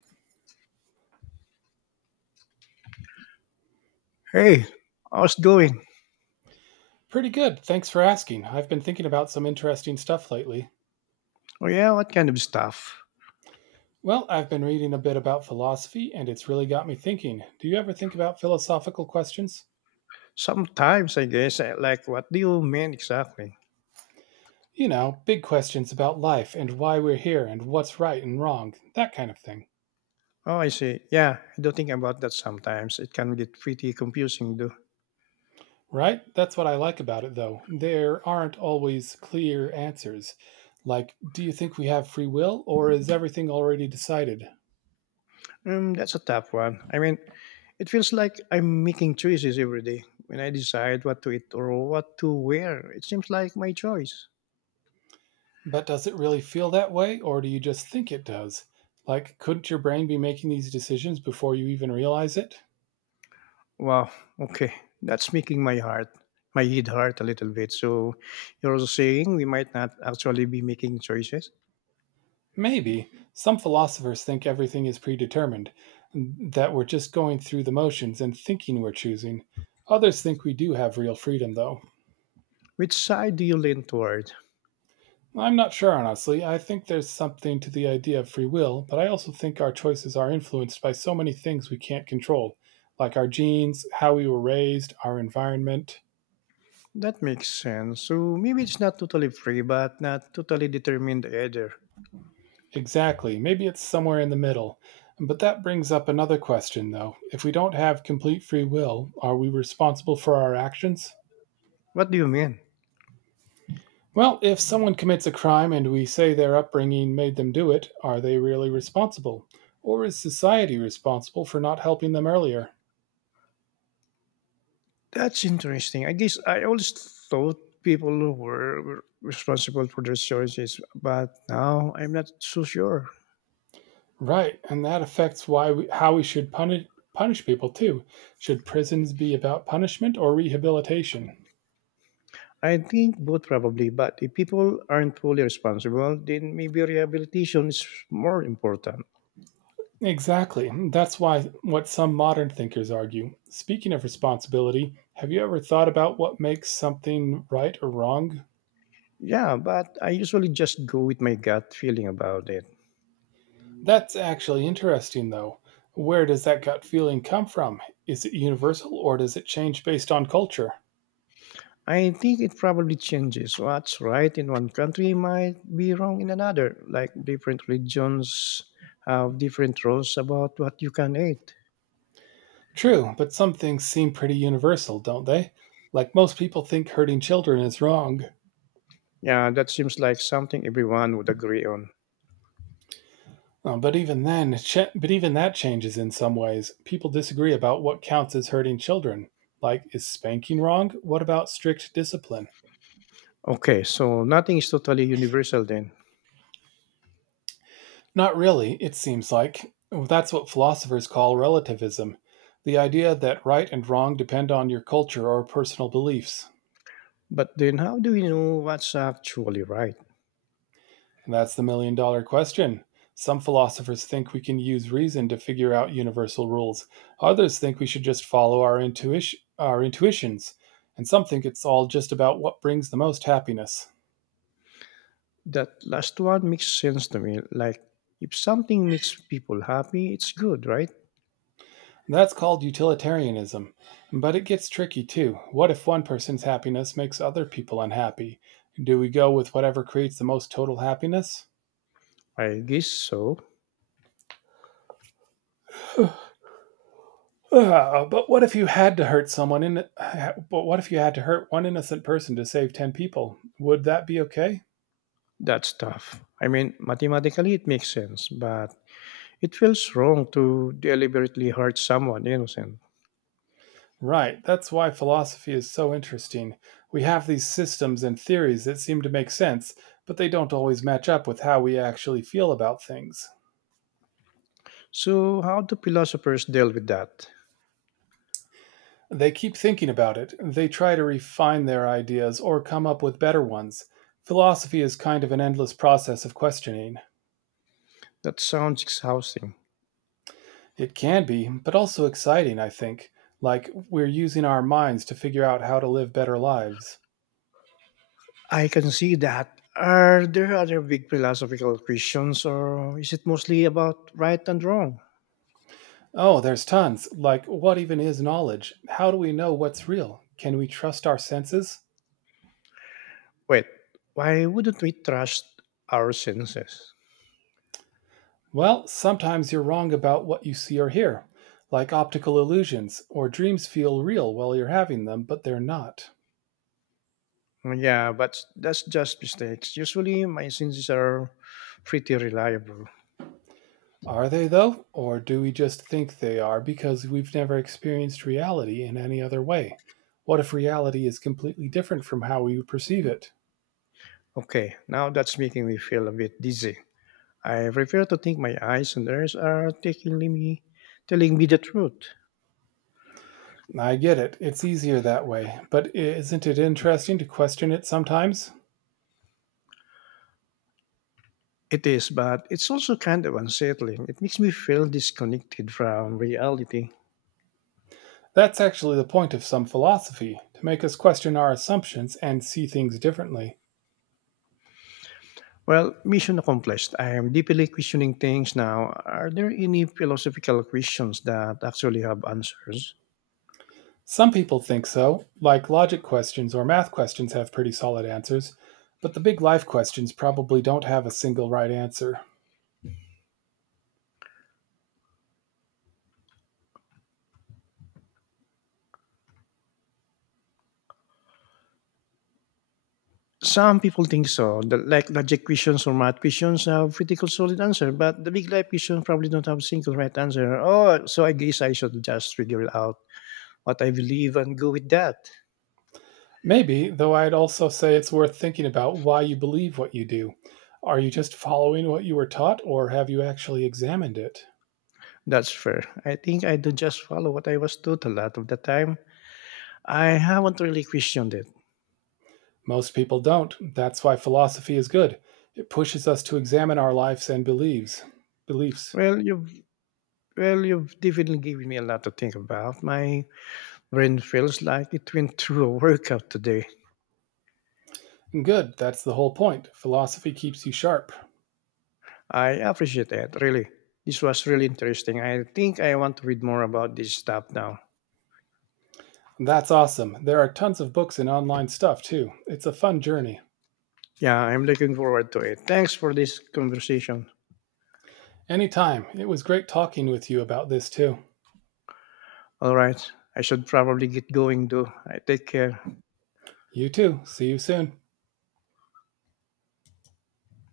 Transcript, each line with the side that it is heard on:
left: Hey, how's doing?
right: Pretty good. Thanks for asking. I've been thinking about some interesting stuff lately.
left: Oh yeah, what kind of stuff?
right: Well, I've been reading a bit about philosophy, and it's really got me thinking. Do you ever think about philosophical questions?
left: Sometimes I guess. Like, what do you mean exactly?
right: You know, big questions about life and why we're here and what's right and wrong, that kind of thing.
left: Oh, I see. Yeah, I do think about that sometimes. It can get pretty confusing, though.
right: Right? That's what I like about it, though. There aren't always clear answers. Like, do you think we have free will, or is everything already decided?
left: That's a tough one. I mean, it feels like I'm making choices every day when I decide what to eat or what to wear. It seems like my choice.
right: But does it really feel that way, or do you just think it does? Like, couldn't your brain be making these decisions before you even realize it?
left: Wow. Okay, that's making my my head hurt a little bit. So, you're also saying we might not actually be making choices?
right: Maybe. Some philosophers think everything is predetermined, that we're just going through the motions and thinking we're choosing. Others think we do have real freedom, though.
left: Which side do you lean toward?
right: I'm not sure, honestly. I think there's something to the idea of free will, but I also think our choices are influenced by so many things we can't control, like our genes, how we were raised, our environment.
left: That makes sense. So maybe it's not totally free, but not totally determined either.
right: Exactly. Maybe it's somewhere in the middle. But that brings up another question, though. If we don't have complete free will, are we responsible for our actions?
left: What do you mean?
right: Well, if someone commits a crime and we say their upbringing made them do it, are they really responsible? Or is society responsible for not helping them earlier?
left: That's interesting. I guess I always thought people were responsible for their choices, but now I'm not so sure.
right: Right, and that affects how we should punish people too. Should prisons be about punishment or rehabilitation?
left: I think both probably, but if people aren't fully responsible, then maybe rehabilitation is more important.
right: Exactly. That's why what some modern thinkers argue. Speaking of responsibility, have you ever thought about what makes something right or wrong?
left: Yeah, but I usually just go with my gut feeling about it.
right: That's actually interesting though. Where does that gut feeling come from? Is it universal or does it change based on culture?
left: I think it probably changes. What's right in one country might be wrong in another. Like different regions have different rules about what you can eat.
right: True, but some things seem pretty universal, don't they? Like most people think hurting children is wrong.
left: Yeah, that seems like something everyone would agree on.
right: Um, but even then, but even that changes in some ways. People disagree about what counts as hurting children. Like, is spanking wrong? What about strict discipline?
left: Okay, so nothing is totally universal then.
right: Not really, it seems like. That's what philosophers call relativism, the idea that right and wrong depend on your culture or personal beliefs.
left: But then how do we know what's actually right?
right: That's the million dollar question. Some philosophers think we can use reason to figure out universal rules. Others think we should just follow our intuitions, and some think it's all just about what brings the most happiness.
left: That last one makes sense to me. Like if something makes people happy, it's good, right?
right: That's called utilitarianism. But it gets tricky too. What if one person's happiness makes other people unhappy? Do we go with whatever creates the most total happiness?
left: I guess so.
right: Ah, but what if you had to hurt someone in but what if you had to hurt one innocent person to save 10 people? Would that be okay?
left: That's tough. I mean, mathematically it makes sense, but it feels wrong to deliberately hurt someone innocent.
right: Right. That's why philosophy is so interesting. We have these systems and theories that seem to make sense, but they don't always match up with how we actually feel about things.
left: So, how do philosophers deal with that?
right: They keep thinking about it, they try to refine their ideas or come up with better ones. Philosophy is kind of an endless process of questioning.
left: That sounds exhausting.
right: It can be, but also exciting, I think. Like, we're using our minds to figure out how to live better lives.
left: I can see that. Are there other big philosophical questions, or is it mostly about right and wrong?
right: Oh, there's tons. Like, what even is knowledge? How do we know what's real? Can we trust our senses?
left: Wait, why wouldn't we trust our senses?
right: Well, sometimes you're wrong about what you see or hear, like optical illusions, or dreams feel real while you're having them, but they're not.
left: Yeah, but that's just mistakes. Usually, my senses are pretty reliable.
right: Are they, though? Or do we just think they are because we've never experienced reality in any other way? What if reality is completely different from how we perceive it?
left: Okay, now that's making me feel a bit dizzy. I prefer to think my eyes and ears are taking me, telling me the truth.
right: I get it, it's easier that way, but isn't it interesting to question it sometimes?
left: It is, but it's also kind of unsettling. It makes me feel disconnected from reality.
right: That's actually the point of some philosophy, to make us question our assumptions and see things differently.
left: Well, mission accomplished. I am deeply questioning things now. Are there any philosophical questions that actually have answers?
right: Some people think so, like logic questions or math questions have pretty solid answers, but the big life questions probably don't have a single right answer.
left: Some people think so. The, like logic questions or math questions have pretty solid answer, but the big life questions probably don't have single right answer. Oh, so I guess I should just figure it out what I believe and go with that.
right: Maybe, though I'd also say it's worth thinking about why you believe what you do. Are you just following what you were taught, or have you actually examined it?
left: That's fair. I think I do just follow what I was taught a lot of the time. I haven't really questioned it.
right: Most people don't. That's why philosophy is good. It pushes us to examine our lives and beliefs. Beliefs.
left: Well, you've well, you've definitely given me a lot to think about. My brain feels like it went through a workout today.
right: Good, that's the whole point. Philosophy keeps you sharp.
left: I appreciate that, really. This was really interesting. I think I want to read more about this stuff now.
right: That's awesome. There are tons of books and online stuff too. It's a fun journey.
left: Yeah, I'm looking forward to it. Thanks for this conversation.
right: Anytime. It was great talking with you about this too.
left: All right, I should probably get going though. I take care.
right: You too. See you soon.